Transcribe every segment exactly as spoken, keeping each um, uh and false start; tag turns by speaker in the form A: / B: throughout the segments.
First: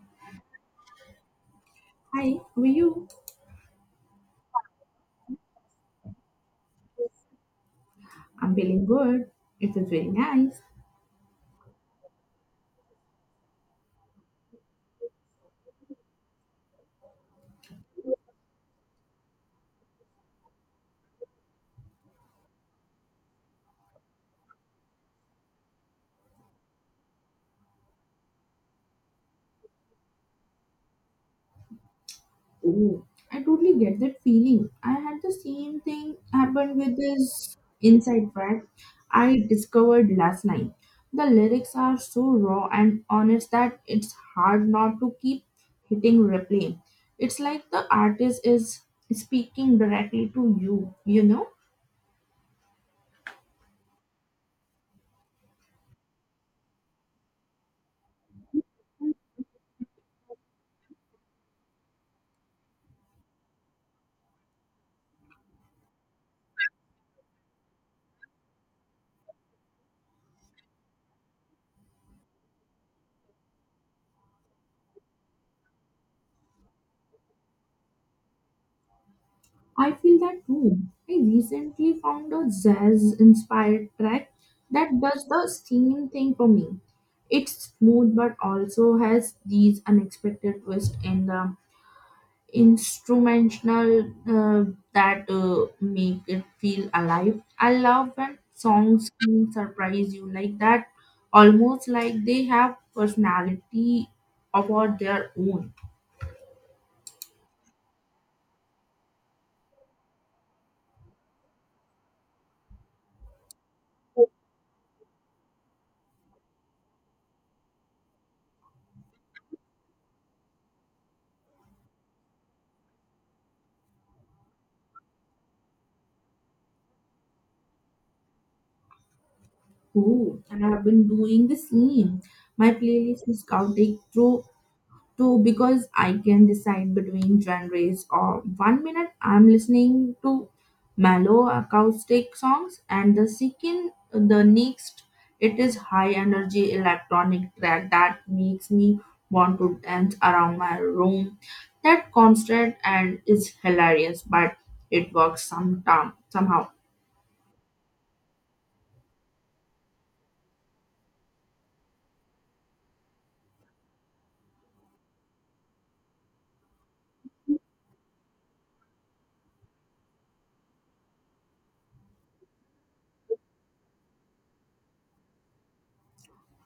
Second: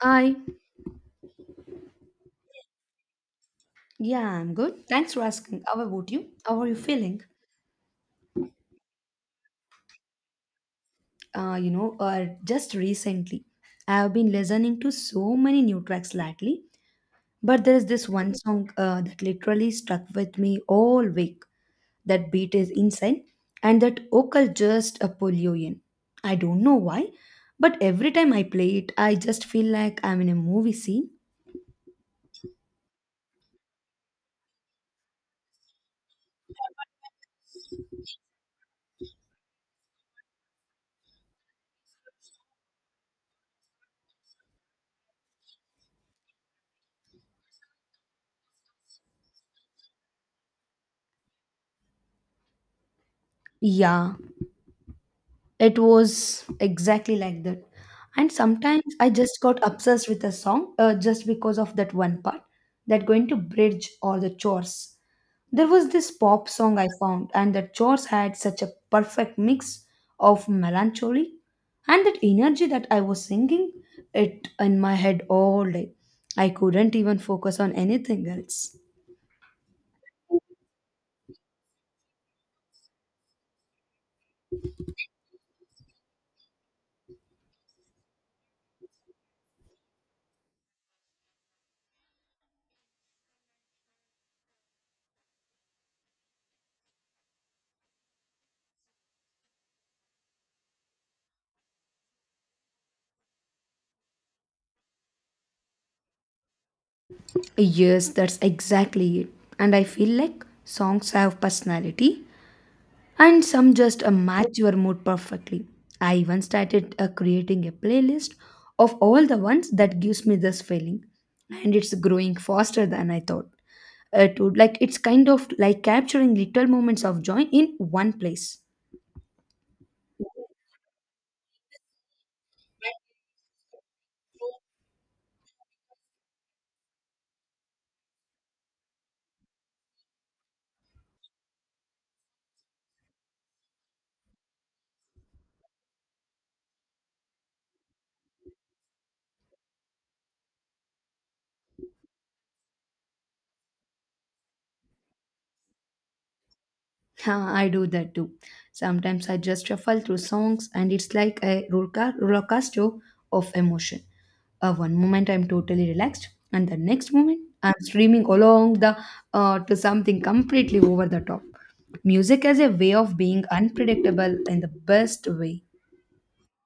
A: I,
B: Hi, how are you?
A: yeah, I'm good. Thanks for asking. How about you? How are you feeling?
B: I'm feeling good. It was very nice.
A: Uh, you know, uh, just recently, I have been listening to so many new tracks lately, but there is this one song uh, that literally stuck with me all week. That beat is insane, and that vocal just a pull you in. I don't know why, but every time I play it, I just feel like I'm in a movie scene.
B: Oh, I totally get that feeling. I had the same thing happen with this inside track I discovered last night. The lyrics are so raw and honest that it's hard not to keep hitting replay. It's like the artist is speaking directly to you, you know?
A: Yeah, it was exactly like that. And sometimes I just got obsessed with a song uh, just because of that one part that going to bridge or the chores. There was this pop song I found, and the chores had such a perfect mix of melancholy and that energy that I was singing it in my head all day. I couldn't even focus on anything else.
B: I feel that too. I recently found a jazz inspired track that does the same thing for me. It's smooth but also has these unexpected twists in the instrumental uh, that uh, make it feel alive. I love when songs can surprise you like that, almost like they have personality of their own.
A: Yes, that's exactly it. And I feel like songs have personality and some just uh, match your mood perfectly. I even started uh, creating a playlist of all the ones that gives me this feeling, and it's growing faster than I thought. It would like it's kind of like capturing little moments of joy in one place.
B: Oh, I have been doing the same. My playlist is counting through too because I can decide between genres. Or one minute I'm listening to mellow acoustic songs, and the second, the next, it is high energy electronic track that makes me want to dance around my room. That constant and is hilarious, but it works sometime somehow.
A: Yeah, I do that too. Sometimes I just shuffle through songs and it's like a roller co- roller coaster of emotion. Uh, one moment I'm totally relaxed, and the next moment I'm streaming along the uh, to something completely over the top. Music as a way of being unpredictable in the best way.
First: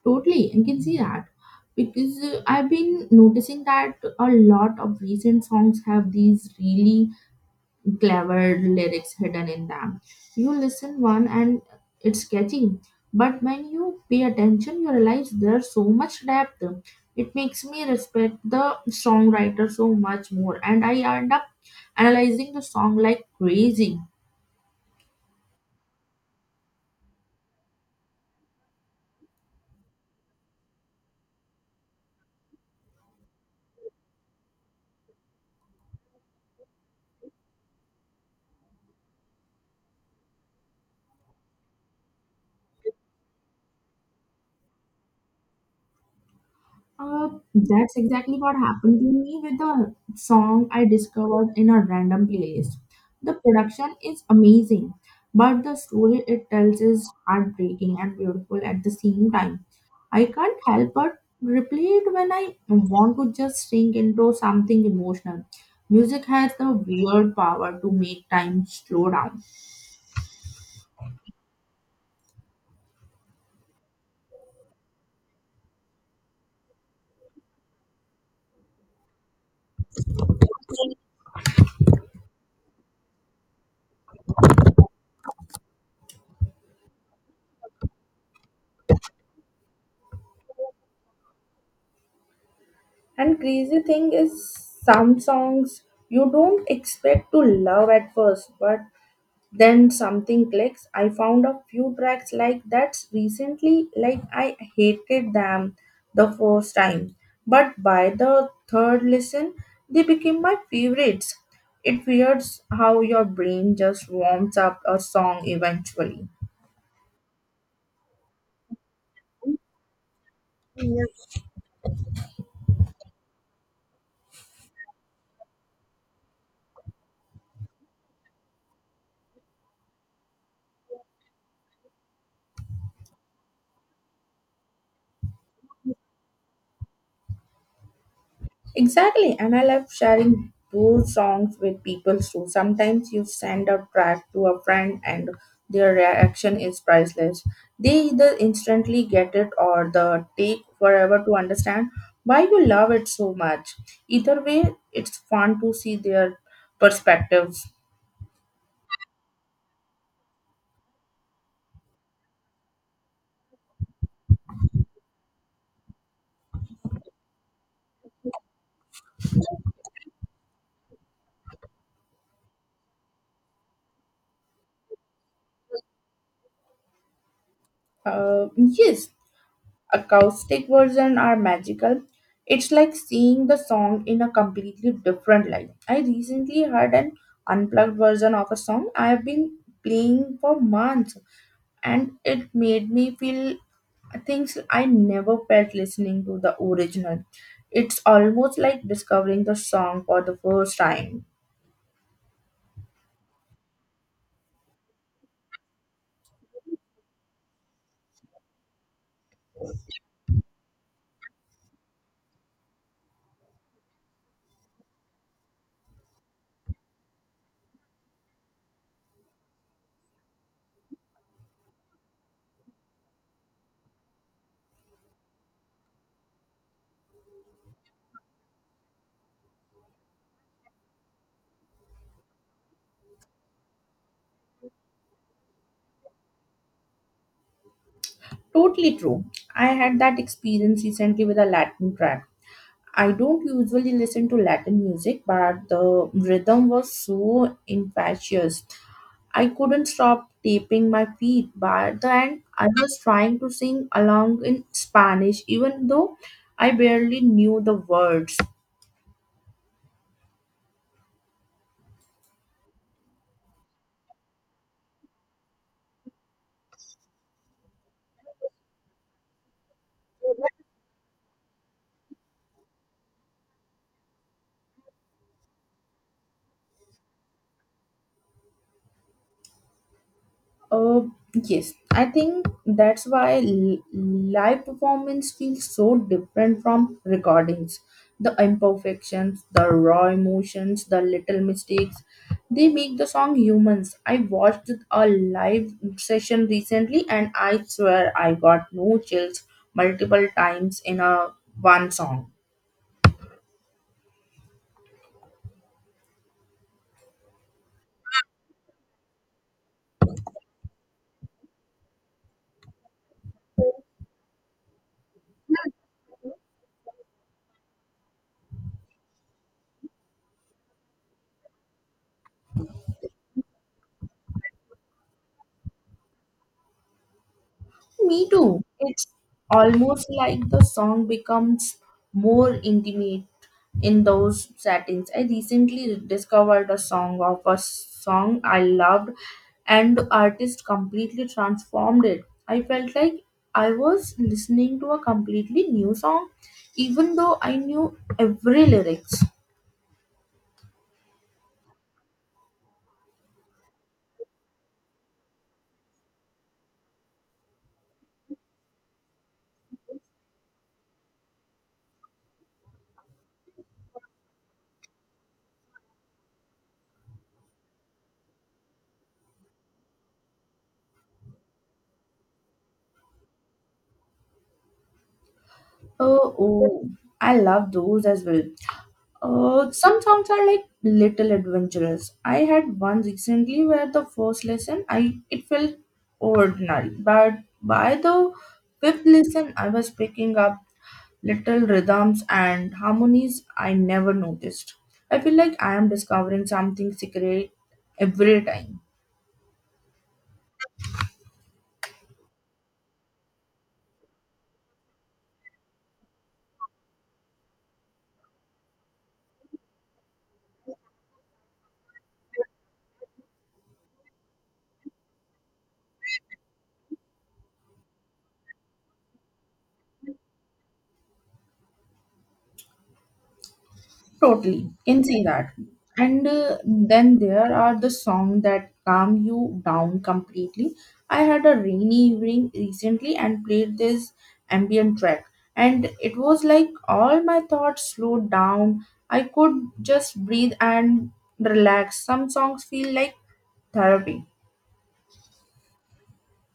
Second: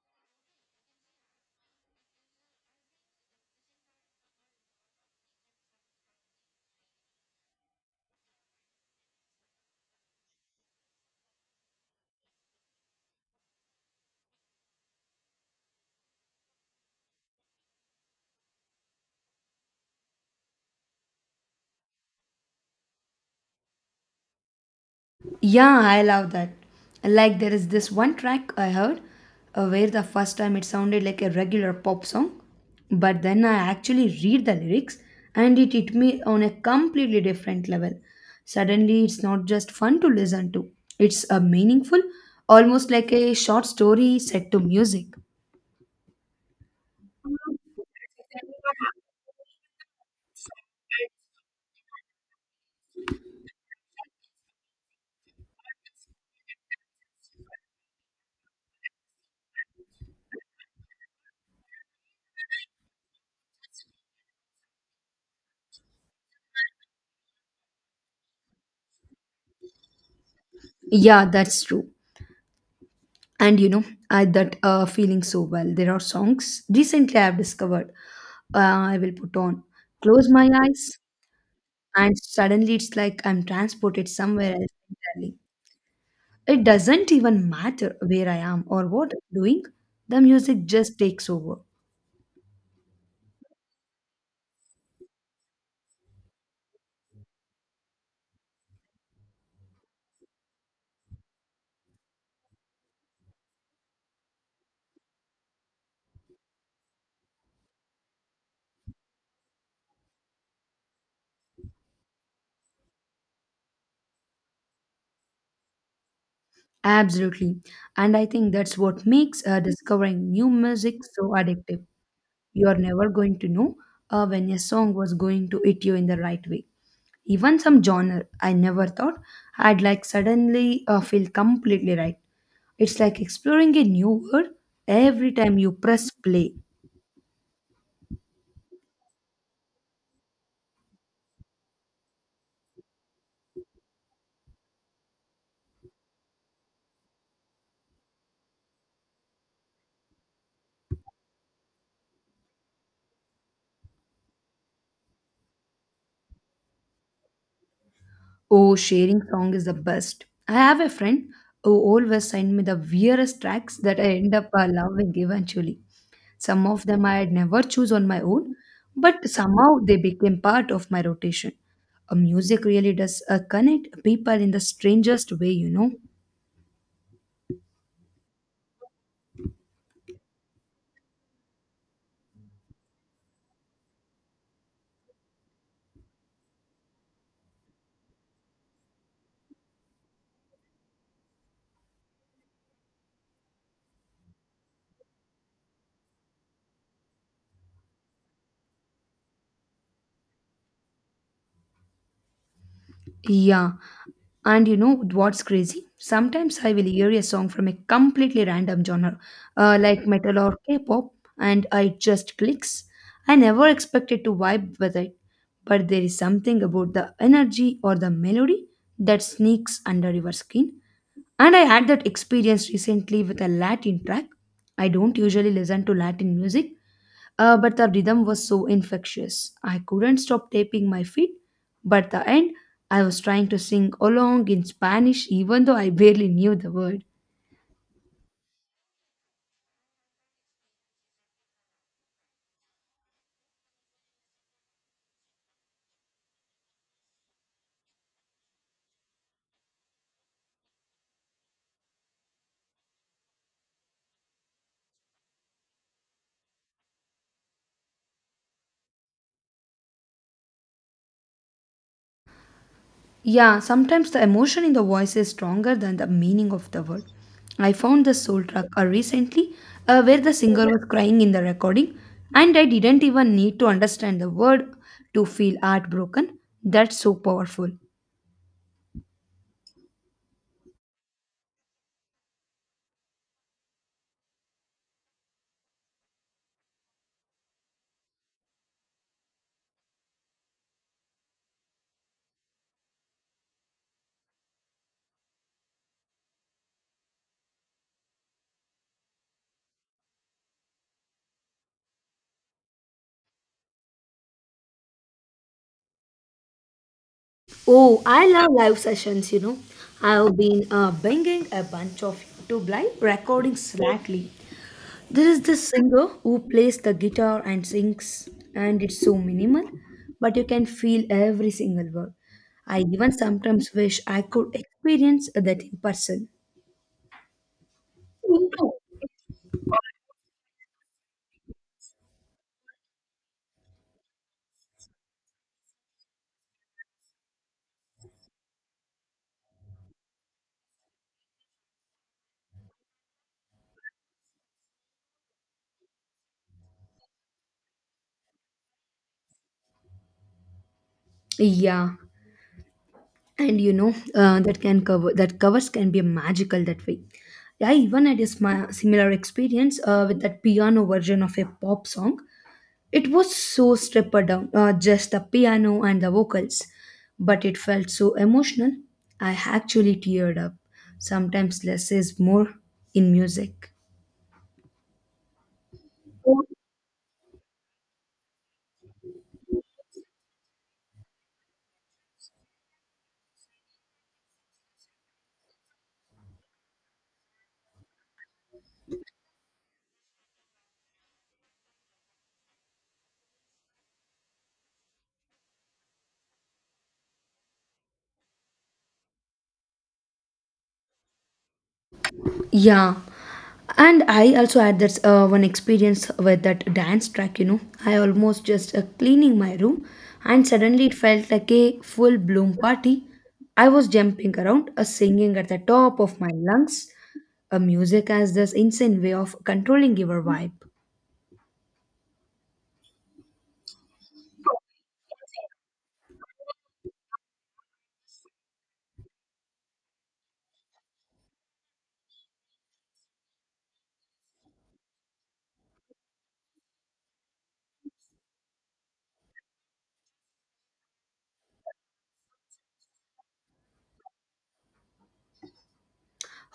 B: Totally, I can see that because uh, I've been noticing that a lot of recent songs have these really clever lyrics hidden in them. You listen one and it's catchy, but when you pay attention, you realize there's so much depth. It makes me respect the songwriter so much more, and I end up analyzing the song like crazy.
A: Yeah, I love that. Like there is this one track I heard uh, where the first time it sounded like a regular pop song, but then I actually read the lyrics and it hit me on a completely different level. Suddenly, it's not just fun to listen to; it's a meaningful, almost like a short story set to music.
B: Uh, that's exactly what happened to me with the song I discovered in a random playlist. The production is amazing, but the story it tells is heartbreaking and beautiful at the same time. I can't help but replay it when I want to just sink into something emotional. Music has the weird power to make time slow down.
A: Yeah, that's true. And you know, I that uh, feeling so well. There are songs recently I've discovered. Uh, I will put on. Close my eyes. And suddenly it's like I'm transported somewhere else entirely. It doesn't even matter where I am or what I'm doing, the music just takes over.
B: And crazy thing is some songs you don't expect to love at first, but then something clicks i found a few tracks like that recently. Like, I hated them the first time, but by the third listen they became my favorites. It weirds how your brain just warms up a song eventually.
A: Absolutely. And I think that's what makes uh, discovering new music so addictive. You're never going to know uh, when a song was going to hit you in the right way. Even some genre I never thought I'd like suddenly uh, feel completely right. It's like exploring a new world every time you press play.
B: Exactly, and I love sharing those songs with people too. Sometimes you send a track to a friend and their reaction is priceless. They either instantly get it or the take forever to understand why you love it so much. Either way, it's fun to see their perspectives.
A: Oh, sharing song is the best. I have a friend who always send me the weirdest tracks that I end up uh, loving eventually. Some of them I had never choose on my own, but somehow they became part of my rotation. A music really does uh, connect people in the strangest way, you know.
B: Uh, yes, acoustic version are magical. It's like seeing the song in a completely different light. I recently heard an unplugged version of a song I've been playing for months and it made me feel things I never felt listening to the original. It's almost like discovering the song for the first time.
A: Yeah, and you know what's crazy? Sometimes I will hear a song from a completely random genre, uh, like metal or K pop, and I just clicks. I never expected to vibe with it, but there is something about the energy or the melody that sneaks under your skin. And I had that experience recently with a Latin track. I don't usually listen to Latin music, uh, but the rhythm was so infectious. I couldn't stop tapping my feet. But the end, I was trying to sing along in Spanish even though I barely knew the word.
B: Totally true. I had that experience recently with a Latin track. I don't usually listen to Latin music, but the rhythm was so infectious. I couldn't stop tapping my feet. By the end, I was trying to sing along in Spanish, even though I barely knew the words.
A: Yeah, sometimes the emotion in the voice is stronger than the meaning of the word. I found the soul track uh, recently uh, where the singer was crying in the recording and I didn't even need to understand the word to feel heartbroken. That's so powerful.
B: Uh, yes, I think that's why l- live performance feels so different from recordings. The imperfections, the raw emotions, the little mistakes, they make the song humans. I watched a live session recently and I swear I got no chills multiple times in a one song.
A: Oh, I love live sessions, you know. I've been uh, binging a bunch of YouTube live recordings lately. There is this singer who plays the guitar and sings, and it's so minimal, but you can feel every single word. I even sometimes wish I could experience that in person.
B: Me
A: Me
B: too.
A: too.
B: It's almost like the song becomes more intimate in those settings. I recently discovered a song of a song I loved, and the artist completely transformed it. I felt like I was listening to a completely new song, even though I knew every lyrics.
A: Yeah, and you know uh, that can cover that covers can be magical that way. I even had a smi- similar experience uh, with that piano version of a pop song. It was so stripped down, uh, just the piano and the vocals, but it felt so emotional. I actually teared up. Sometimes less is more in music.
B: Oh, oh, I love those as well. Uh, some songs are like little adventurous. I had one recently where the first lesson I it felt ordinary, but by the fifth lesson I was picking up little rhythms and harmonies I never noticed. I feel like I am discovering something secret every time.
A: Yeah, and I also had that uh, one experience with that dance track. You know, I almost just uh, cleaning my room, and suddenly it felt like a full bloom party. I was jumping around, uh, singing at the top of my lungs. A music has this insane way of controlling your vibe.
B: Totally, can say that. And uh, then there are the songs that calm you down completely. I had a rainy evening recently and played this ambient track, and it was like all my thoughts slowed down. I could just breathe and relax. Some songs feel like therapy.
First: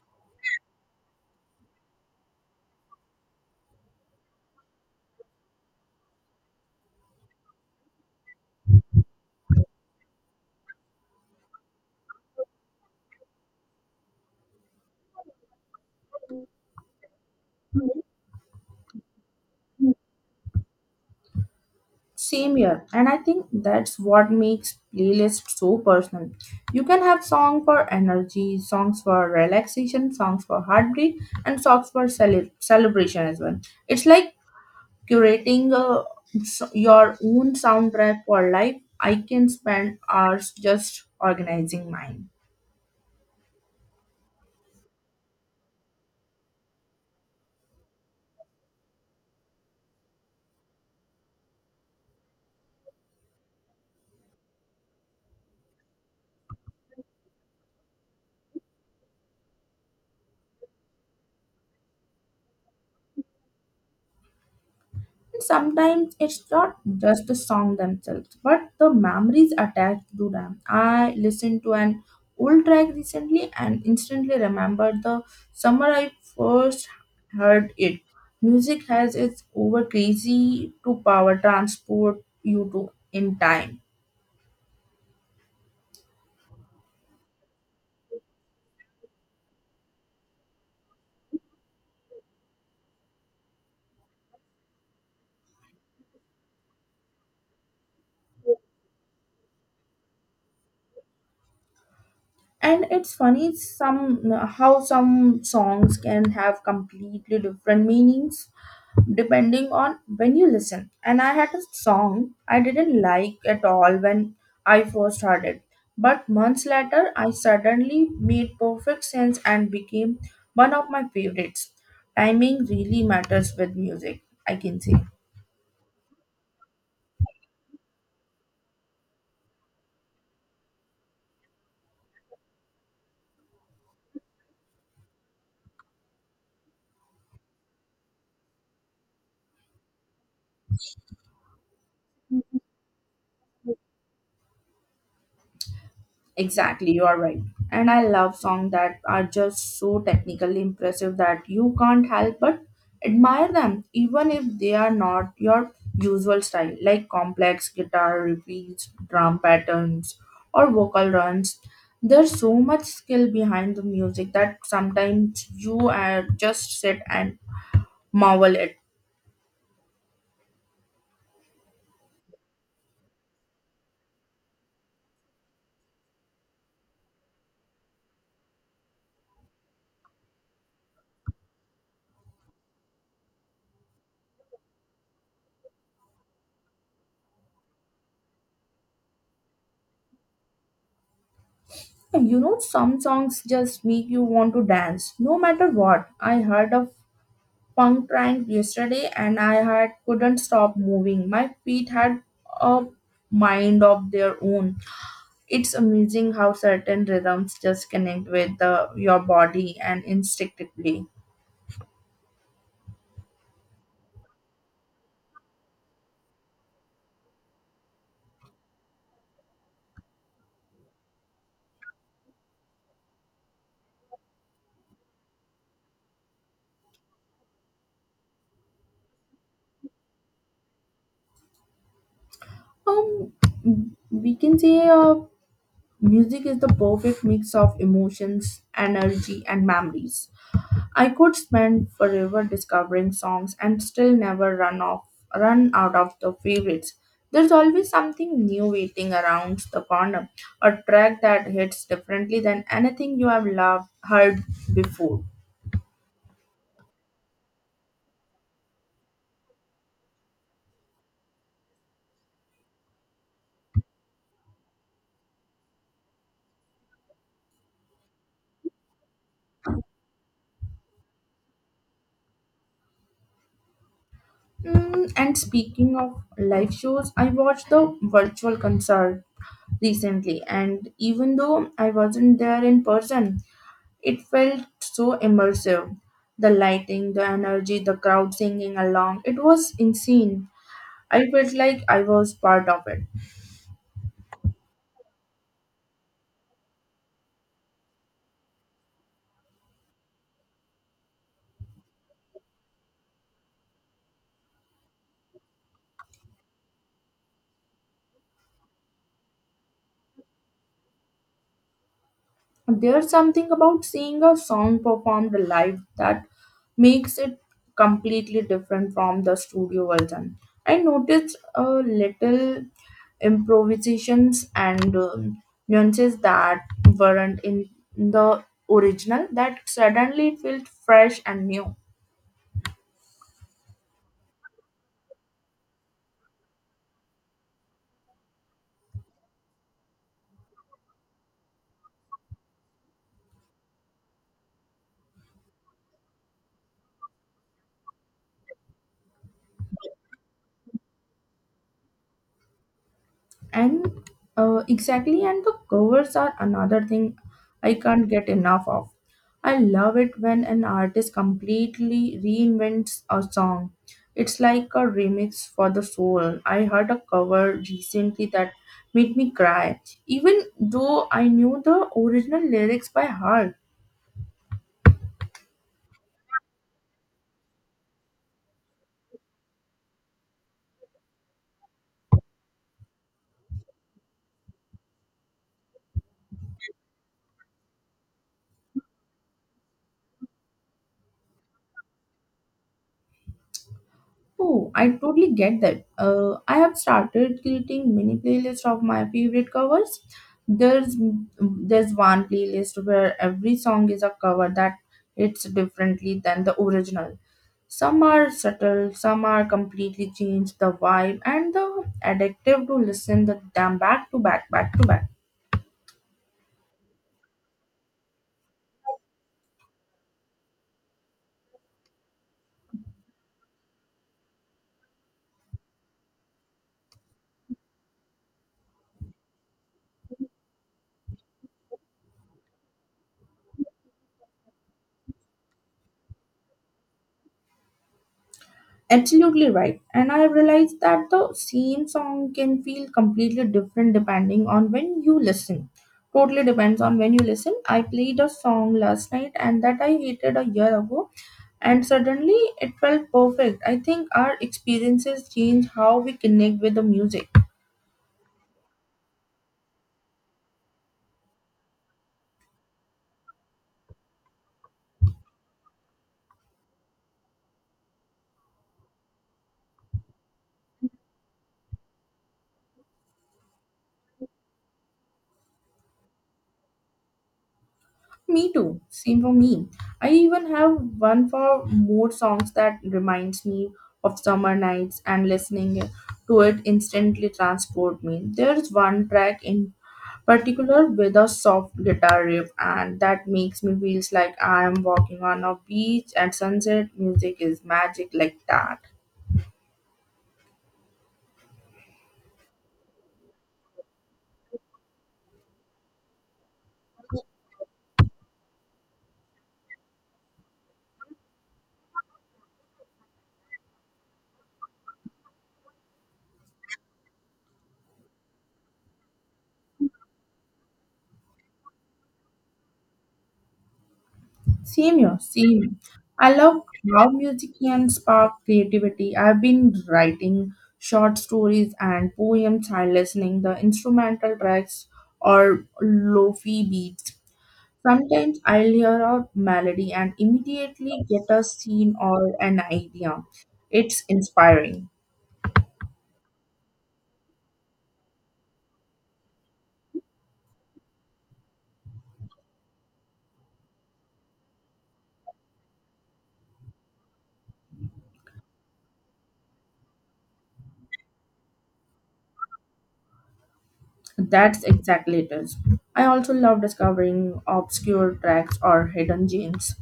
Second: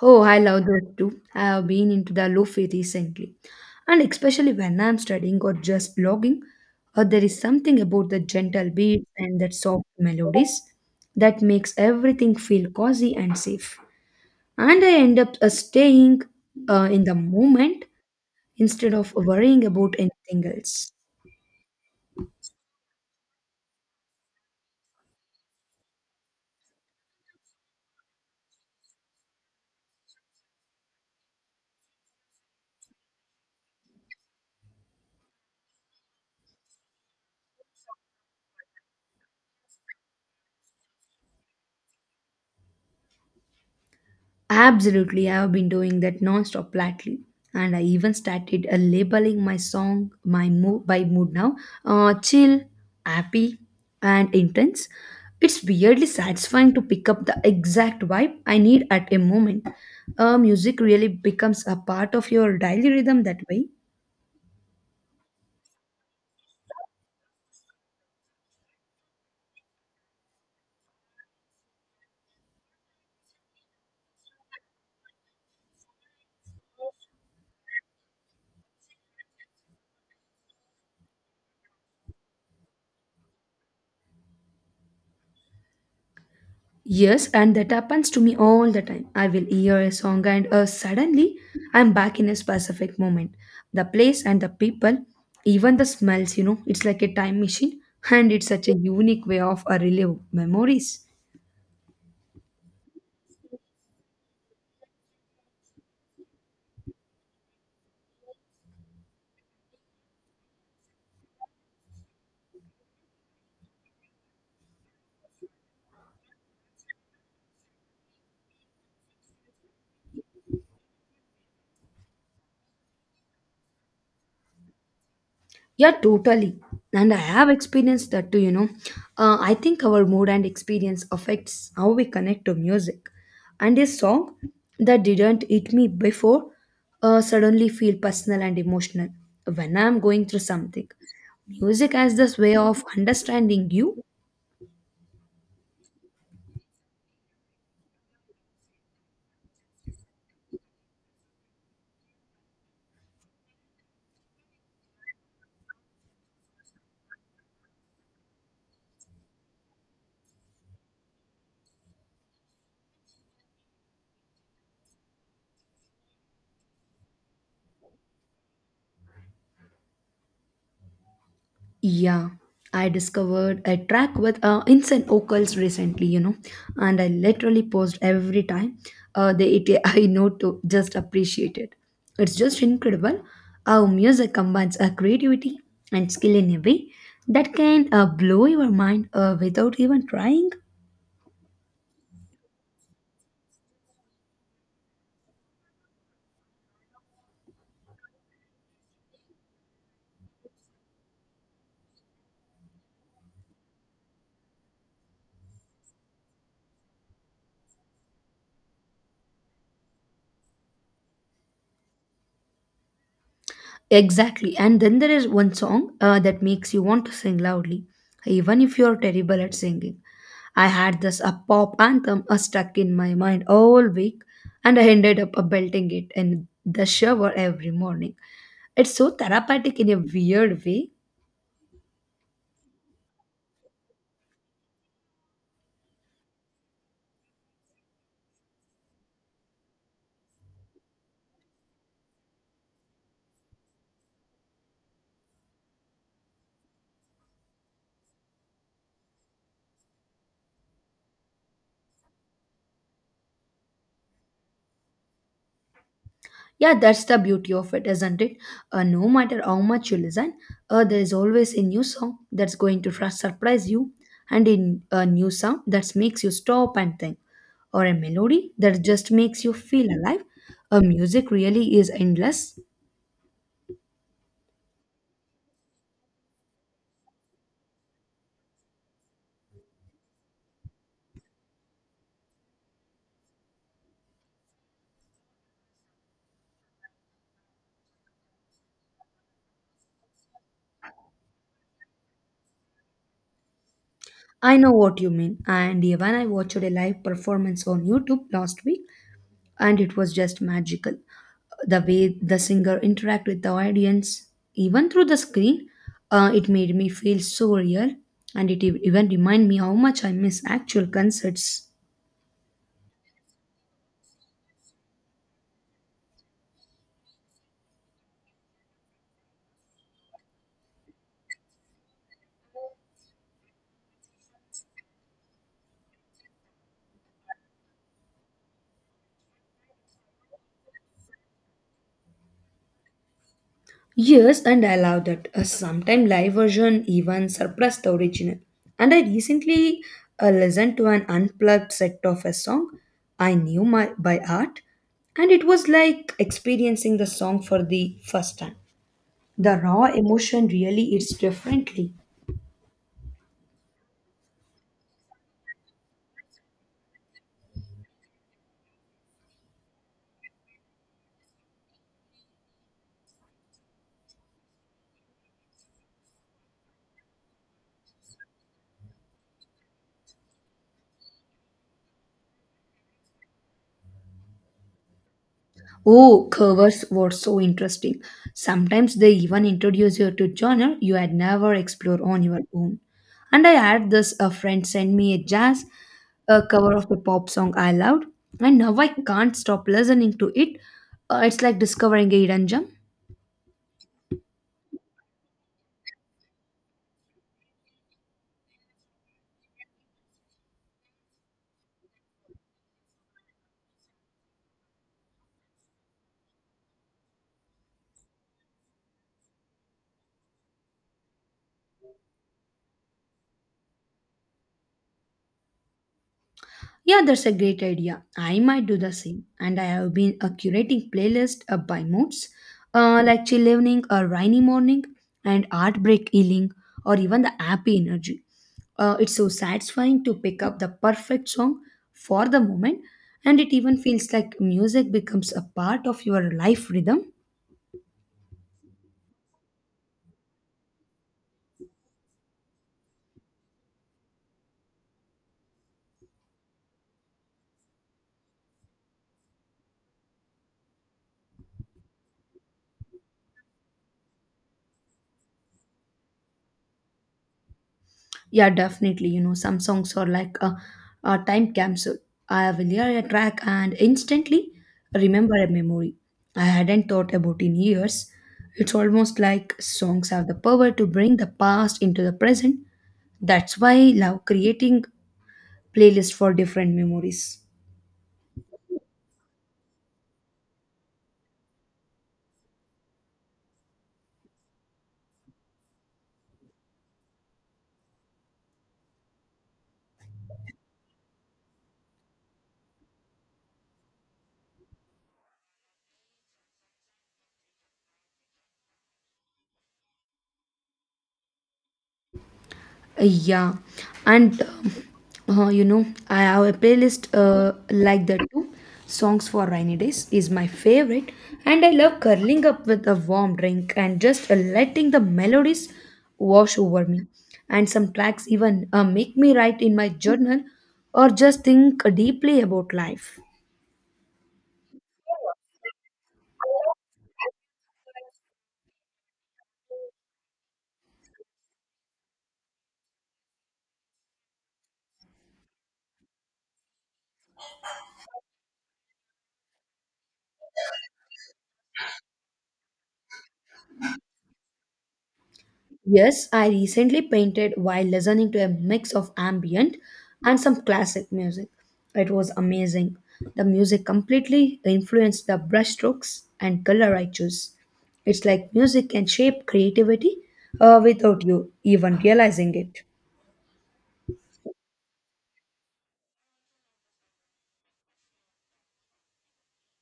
A: Oh, I love those too. I have been into the lofi recently. And especially when I'm studying or just blogging, or there is something about the gentle beats and that soft melodies that makes everything feel cozy and safe. And I end up uh, staying uh, in the moment instead of worrying about anything else.
B: Same here, and I think that's what makes playlists so personal. You can have song for energy, songs for relaxation, songs for heartbreak, and songs for cele- celebration as well. It's like curating uh, s- your own soundtrack for life. I can spend hours just organizing mine.
A: Absolutely, I have been doing that nonstop lately. And I even started uh, labeling my song my mood by mood now. Uh, chill, happy, and intense. It's weirdly satisfying to pick up the exact vibe I need at a moment. Uh, music really becomes a part of your daily rhythm that way.
B: Sometimes it's not just the song themselves, but the memories attached to them. I listened to an old track recently and instantly remembered the summer I first heard it. Music has its over crazy to power transport you to in time.
A: Yes, and that happens to me all the time. I will hear a song and uh, suddenly I'm back in a specific moment. The place and the people, even the smells, you know, it's like a time machine and it's such a unique way of a relive memories.
B: And it's funny some how some songs can have completely different meanings depending on when you listen. And I had a song I didn't like at all when I first heard it. But months later, I suddenly made perfect sense and became one of my favorites. Timing really matters with music, I can say.
A: Yeah, totally. And I have experienced that too, you know. Uh, I think our mood and experience affects how we connect to music. And a song that didn't hit me before uh, suddenly feel personal and emotional when I'm going through something. Music has this way of understanding you.
B: Exactly, you are right. And I love songs that are just so technically impressive that you can't help but admire them, even if they are not your usual style, like complex guitar repeats, drum patterns, or vocal runs. There's so much skill behind the music that sometimes you uh, just sit and marvel at.
A: Yeah, I discovered a track with uh, Insane Ocals recently, you know, and I literally paused every time uh, the A T I I know to just appreciate it. It's just incredible how music combines uh, creativity and skill in a way that can uh, blow your mind uh, without even trying.
B: You know, some songs just make you want to dance, no matter what. I heard of punk prank yesterday and I had couldn't stop moving. My feet had a mind of their own. It's amazing how certain rhythms just connect with the, your body and instinctively.
A: Exactly. And then there is one song uh, that makes you want to sing loudly, even if you're terrible at singing. I had this a pop anthem uh, stuck in my mind all week, and I ended up uh, belting it in the shower every morning. It's so therapeutic in a weird way.
B: Um, we can say uh, music is the perfect mix of emotions, energy, and memories. I could spend forever discovering songs and still never run off run out of the favorites. There's always something new waiting around the corner, a track that hits differently than anything you have loved heard before.
A: Yeah, that's the beauty of it, isn't it? Uh, no matter how much you listen, uh, there is always a new song that's going to fr- surprise you, and in a new sound that makes you stop and think, or a melody that just makes you feel alive. Uh, music really is endless.
B: Mm, and speaking of live shows, I watched the virtual concert recently, and even though I wasn't there in person, it felt so immersive. The lighting, the energy, the crowd singing along, it was insane. I felt like I was part of it.
A: I know what you mean, and when I watched a live performance on YouTube last week and it was just magical the way the singer interact with the audience even through the screen uh, it made me feel so real and it ev- even remind me how much I miss actual concerts.
B: There's something about seeing a song performed live that makes it completely different from the studio version. I noticed a little improvisations and um, nuances that weren't in the original that suddenly felt fresh and new.
A: Yes, and I love that a sometime live version even surpassed the original, and I recently uh, listened to an unplugged set of a song I knew my by heart, and it was like experiencing the song for the first time. The raw emotion really hits differently.
B: and uh, exactly, and the covers are another thing I can't get enough of. I love it when an artist completely reinvents a song. It's like a remix for the soul. I heard a cover recently that made me cry even though I knew the original lyrics by heart.
A: Oh, covers were so interesting. Sometimes they even introduce you to genre you had never explored on your own. And I had this a friend send me a jazz a cover of a pop song I loved, and now I can't stop listening to it. Uh, it's like discovering a hidden gem.
B: Oh, I totally get that. Uh, I have started creating mini playlists of my favorite covers. There's there's one playlist where every song is a cover that it's differently than the original. Some are subtle, some are completely change the vibe and the addictive to listen the damn back to back back to back.
A: Yeah, that's a great idea. I might do the same. And I have been uh, curating playlist uh, by moods, uh, like chill evening or rainy morning, and heartbreak healing, or even the happy energy. Uh, it's so satisfying to pick up the perfect song for the moment, and it even feels like music becomes a part of your life rhythm.
B: Absolutely right. And I have realized that the same song can feel completely different depending on when you listen. Totally depends on when you listen. I played a song last night and that I hated a year ago, and suddenly it felt perfect. I think our experiences change how we connect with the music.
A: Yeah, definitely. You know, some songs are like a, a time capsule. I will hear a track and instantly remember a memory I hadn't thought about in years. It's almost like songs have the power to bring the past into the present. That's why I love creating playlists for different memories.
B: Me too. Same for me. I even have one for mood songs that reminds me of summer nights and listening to it instantly transport me. There's one track in particular with a soft guitar riff and that makes me feels like I am walking on a beach at sunset. Music is magic like that.
A: Yeah, and um, uh, you know, I have a playlist uh, like that too. Songs for rainy days is my favorite, and I love curling up with a warm drink and just uh, letting the melodies wash over me. And some tracks even uh, make me write in my journal or just think deeply about life.
B: Same here, same. I love how music can spark creativity. I've been writing short stories and poems while listening the instrumental tracks or lofi beats. Sometimes I'll hear a melody and immediately get a scene or an idea. It's inspiring.
A: Yes, I recently painted while listening to a mix of ambient and some classic music. It was amazing. The music completely influenced the brushstrokes and color I choose. It's like music can shape creativity uh, without you even realizing it.
B: That's exactly it is. I also love discovering obscure tracks or hidden gems.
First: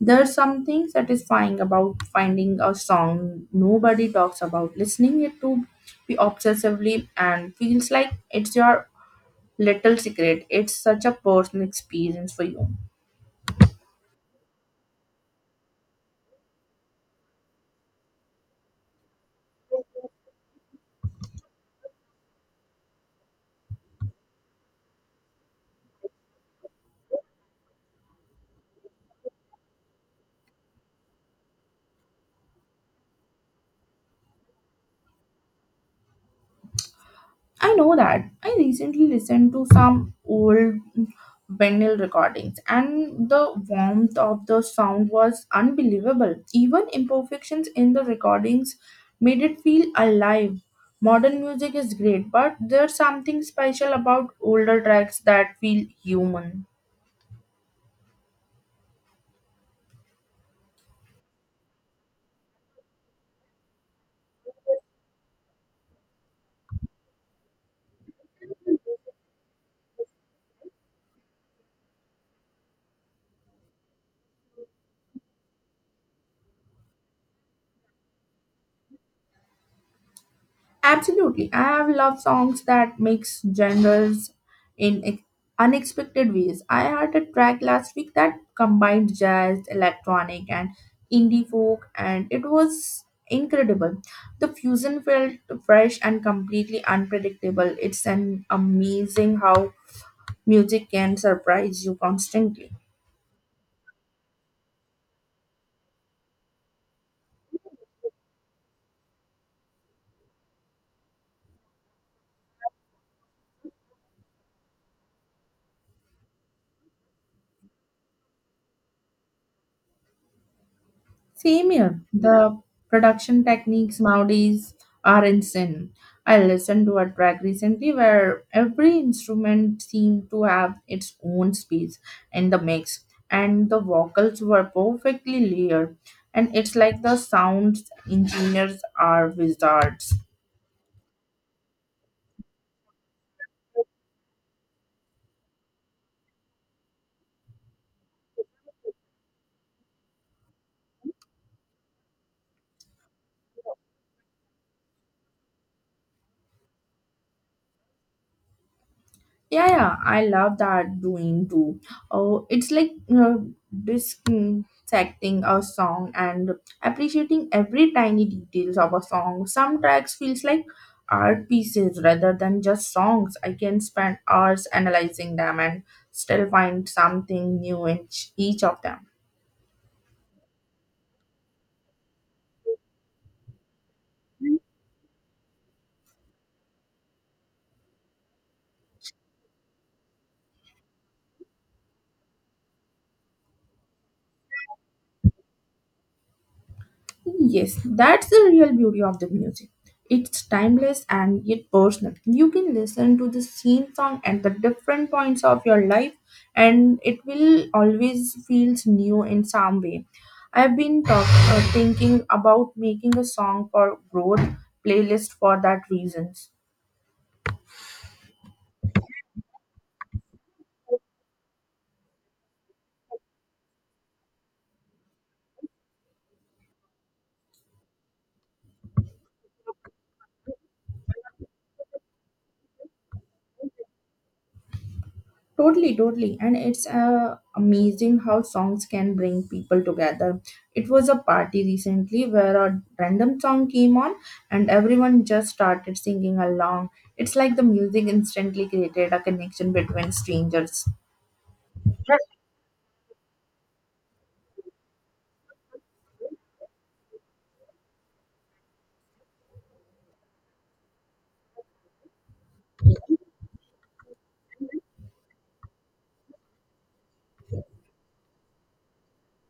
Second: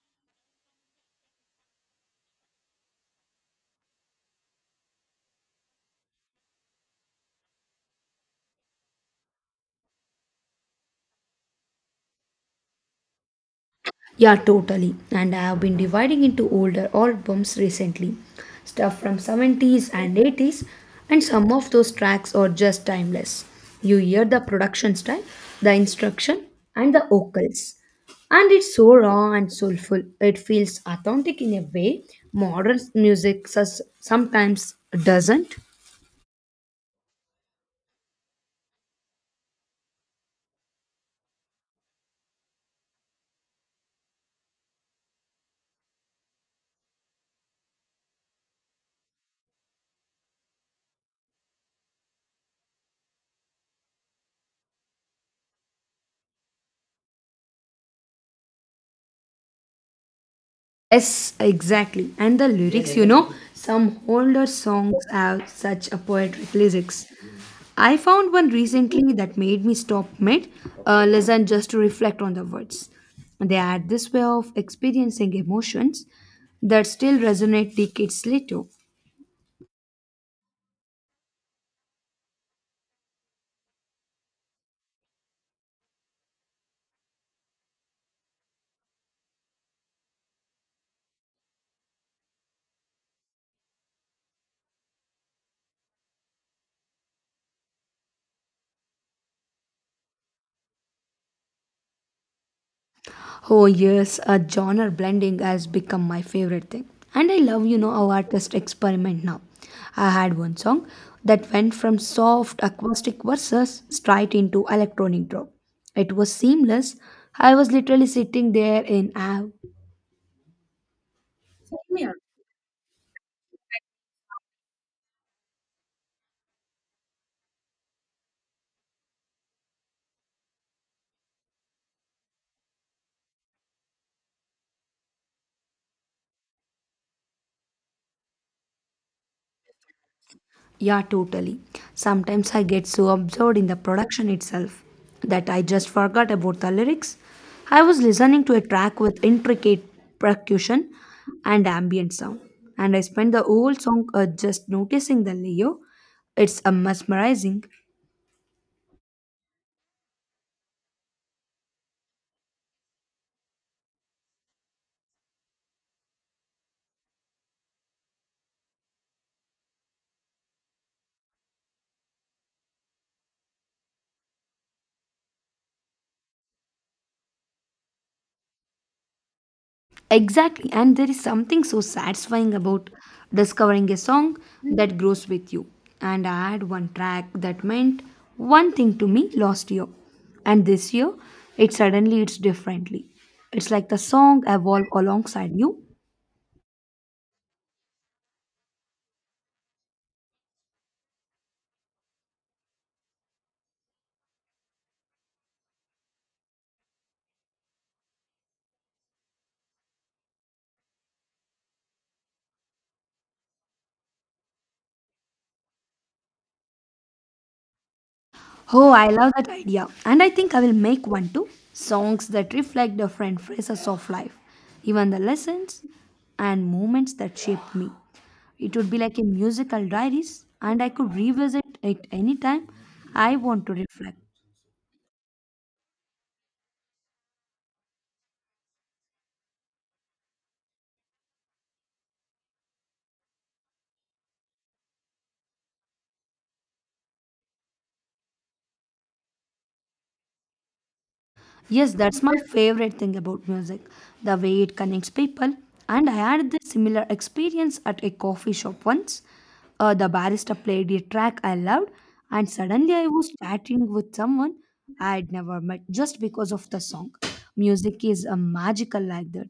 B: There's something satisfying about finding a song nobody talks about, listening it to be obsessively and feels like it's your little secret. It's such a personal experience for you.
A: Yeah, totally. And I have been dividing into older albums recently. Stuff from seventies and eighties, and some of those tracks are just timeless. You hear the production style, the instruction, and the vocals. And it's so raw and soulful. It feels authentic in a way modern music sus- sometimes doesn't.
B: I know that. I recently listened to some old vinyl recordings, and the warmth of the sound was unbelievable. Even imperfections in the recordings made it feel alive. Modern music is great, but there's something special about older tracks that feel human.
A: Yes, exactly. And the lyrics, you know, some older songs have such a poetic lyrics. I found one recently that made me stop mid, uh, listen just to reflect on the words. They had this way of experiencing emotions that still resonate decades later.
B: Absolutely. I have loved songs that mix genres in ex- unexpected ways. I heard a track last week that combined jazz, electronic, and indie folk, and it was incredible. The fusion felt fresh and completely unpredictable. It's an amazing how music can surprise you constantly.
A: Oh yes, a genre blending has become my favorite thing. And I love, you know, how artists experiment now. I had one song that went from soft acoustic verses straight into electronic drop. It was seamless. I was literally sitting there in awe.
B: Same here. The production techniques nowadays are insane. I listened to a track recently where every instrument seemed to have its own space in the mix, and the vocals were perfectly layered. And it's like the sound engineers are wizards.
A: Yeah, totally. Sometimes I get so absorbed in the production itself that I just forgot about the lyrics. I was listening to a track with intricate percussion and ambient sound, and I spent the whole song uh, just noticing the layout. It's uh, mesmerizing.
B: Yeah, yeah, I love that doing too. Oh, it's like uh, dissecting a song and appreciating every tiny details of a song. Some tracks feels like art pieces rather than just songs. I can spend hours analyzing them and still find something new in each each of them.
A: Exactly, and there is something so satisfying about discovering a song that grows with you. And I had one track that meant one thing to me last year, and this year it suddenly it's differently. It's like the song evolved alongside you.
B: Yes, that's the real beauty of the music. It's timeless and yet personal. You can listen to the same song at the different points of your life, and it will always feels new in some way. I've been talk, uh, thinking about making a song for growth playlist for that reasons.
A: Oh, I love that idea. And I think I will make one too. Songs that reflect different phases of life, even the lessons and moments that shaped me. It would be like a musical diaries, and I could revisit it anytime I want to reflect.
B: Totally, totally. And it's uh, amazing how songs can bring people together. It was a party recently where a random song came on and everyone just started singing along. It's like the music instantly created a connection between strangers.
A: Yes, that's my favorite thing about music, the way it connects people. And I had this similar experience at a coffee shop once. Uh, the barista played a track I loved, and suddenly I was chatting with someone I had never met just because of the song. Music is a magical like that.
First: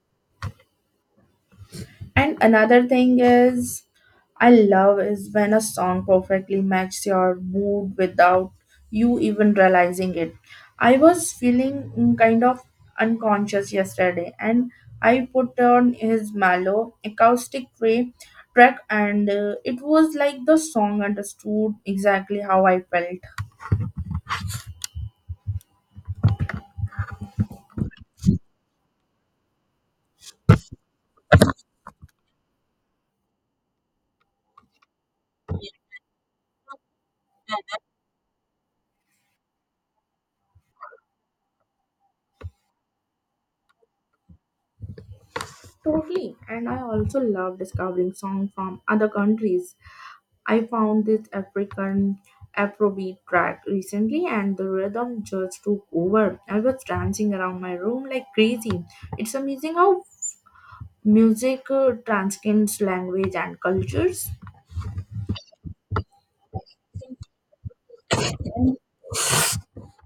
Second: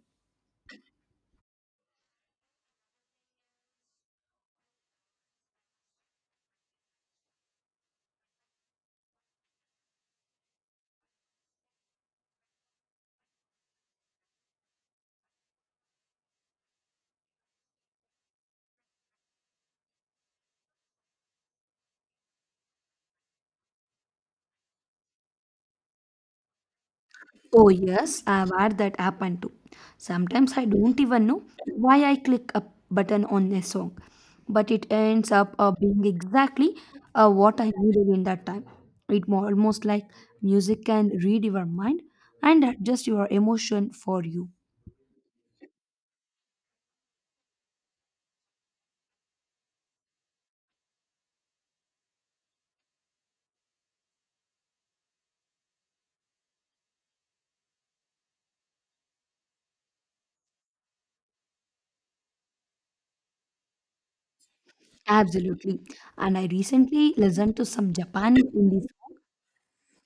B: And another thing is, I love is when a song perfectly matches your mood without you even realizing it. I was feeling mm, kind of unconscious yesterday, and I put on his mellow acoustic tray track, and uh, it was like the song understood exactly how I felt.
A: Oh, yes, I've had that happen too. Sometimes I don't even know why I click a button on a song, but it ends up uh, being exactly uh, what I needed in that time. It more almost like music can read your mind and adjust your emotion for you.
B: Totally, and I also love discovering songs from other countries. I found this African Afrobeat track recently and the rhythm just took over. I was dancing around my room like crazy. It's amazing how music uh, transcends language and cultures.
A: Absolutely. And I recently listened to some Japanese indie songs.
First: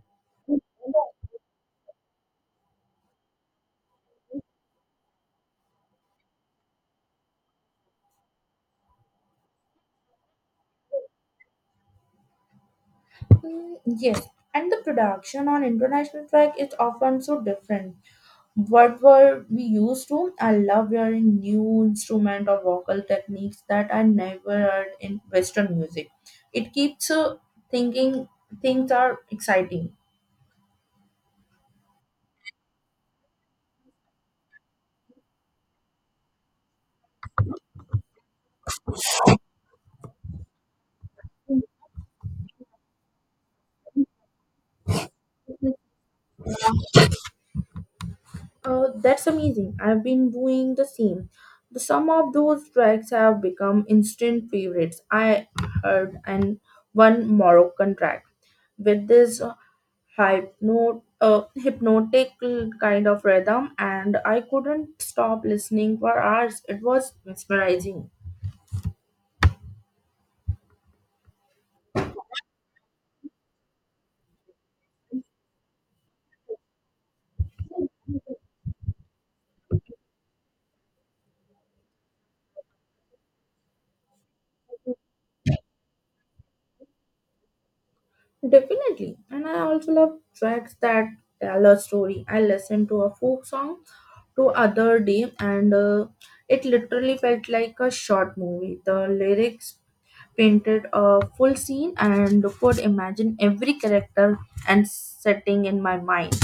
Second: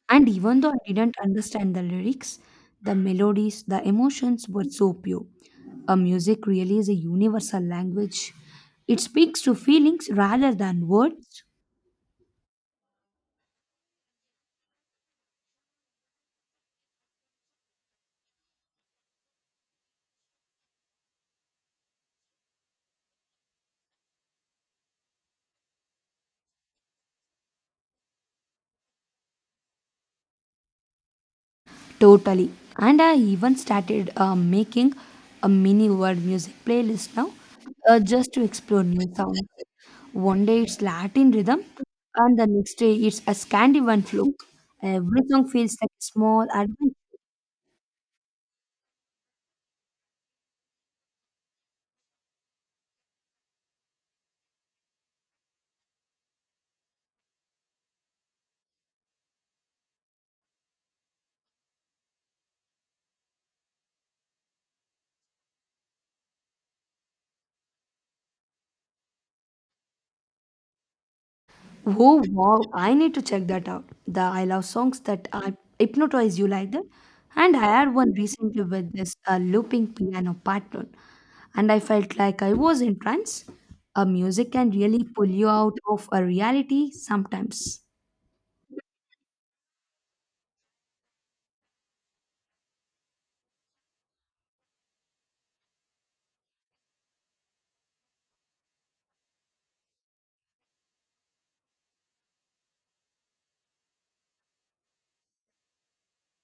A: And even though I didn't understand the lyrics, the melodies, the emotions were so pure. A music really is a universal language. It speaks to feelings rather than words.
B: Mm, yes, and the production on international track is often so different. What were we used to? I love hearing new instrument or vocal techniques that I never heard in Western music. It keeps uh, thinking things are exciting.
A: Totally. And I even started uh, making a mini world music playlist now, uh, just to explore new sounds. One day it's Latin rhythm, and the next day it's a Scandinavian folk. Every song feels like a small adventure.
B: Oh, that's amazing. I've been doing the same. The Some of those tracks have become instant favorites. I heard and one Moroccan track with this hypno, uh, hypnotic kind of rhythm, and I couldn't stop listening for hours. It was mesmerizing.
A: Oh wow, I need to check that out. The I love songs that uh, hypnotize you like that. And I had one recently with this uh, looping piano pattern, and I felt like I was in trance. A music can really pull you out of a reality sometimes.
B: Definitely. And I also love tracks that tell a story. I listened to a folk song to other day and uh, it literally felt like a short movie the lyrics painted a full scene and could imagine every character and setting in my mind.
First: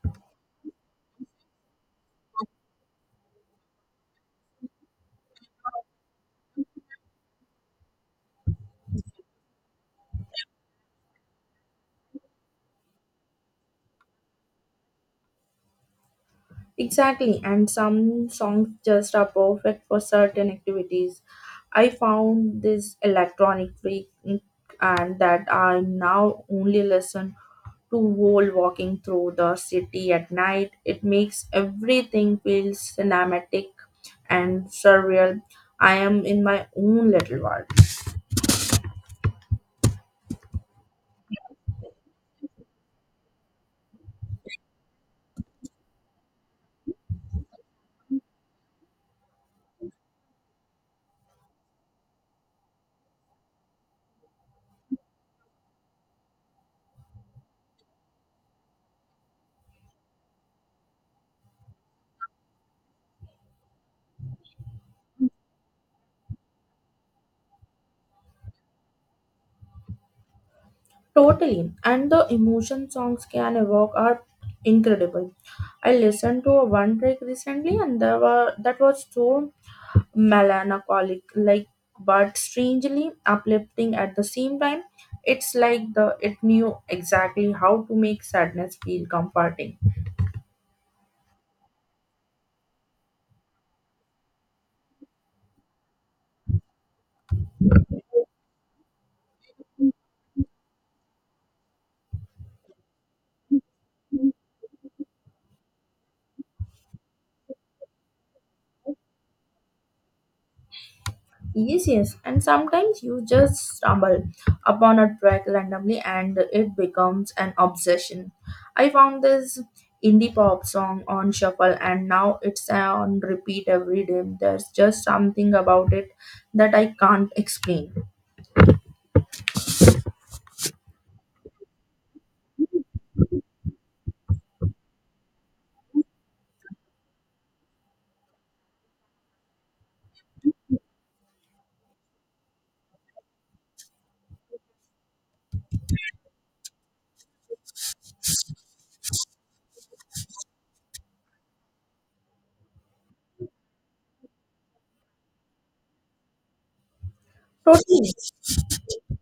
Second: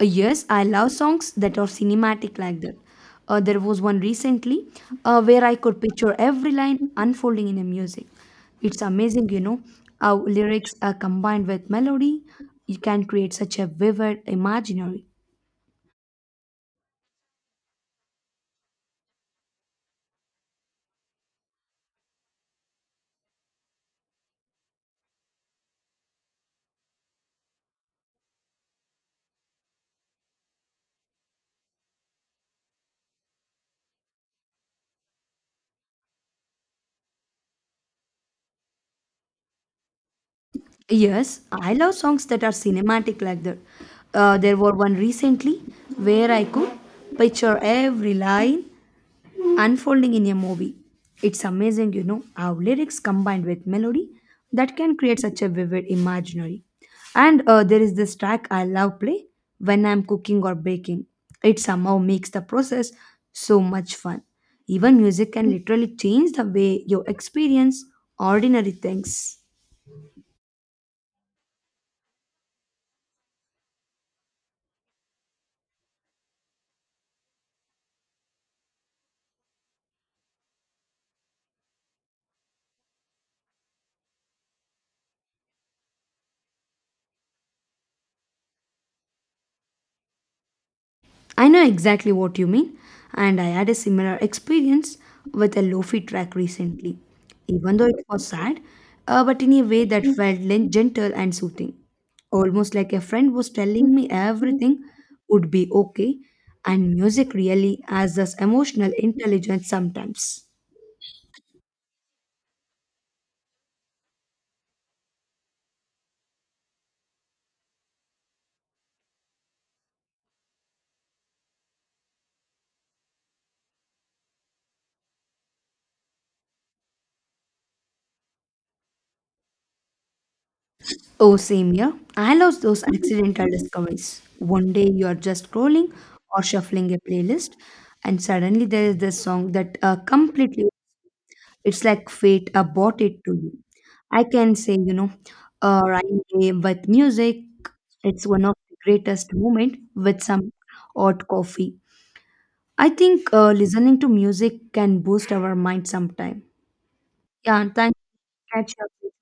A: Uh, yes, I love songs that are cinematic like that. Uh, there was one recently, uh, where I could picture every line unfolding in a music. It's amazing, you know, how lyrics are combined with melody. You can create such a vivid imaginary.
B: Exactly, and some songs just are perfect for certain activities. I found this electronic freak mm, and that I now only listen to whole walking through the city at night. It makes everything feel cinematic and surreal. I am in my own little world.
A: Yes, I love songs that are cinematic like that. Uh, there were one recently where I could picture every line unfolding in a movie. It's amazing, you know, how lyrics combined with melody that can create such a vivid imaginary. And uh, there is this track I love play when I'm cooking or baking. It somehow makes the process so much fun. Even music can literally change the way you experience ordinary things.
B: Totally. And the emotion songs can evoke are incredible. I listened to a one track recently and there were that was so melancholic like but strangely uplifting at the same time. It's like the it knew exactly how to make sadness feel comforting.
A: I know exactly what you mean, and I had a similar experience with a lofi track recently. Even though it was sad, uh, but in a way that felt len- gentle and soothing. Almost like a friend was telling me everything would be okay, and music really has this emotional intelligence sometimes.
B: Yes, yes, and sometimes you just stumble upon a track randomly and it becomes an obsession. I found this indie pop song on shuffle and now it's on repeat every day. There's just something about it that I can't explain.
A: Oh, same here. I love those accidental discoveries. One day you are just scrolling or shuffling a playlist, and suddenly there is this song that uh, completely. It's like fate uh, brought it to you. I can say, you know, uh, rhyme game with music. It's one of the greatest moment with some hot coffee. I think uh, listening to music can boost our mind sometime. Yeah, thank
B: Totally.
A: you. Catch up.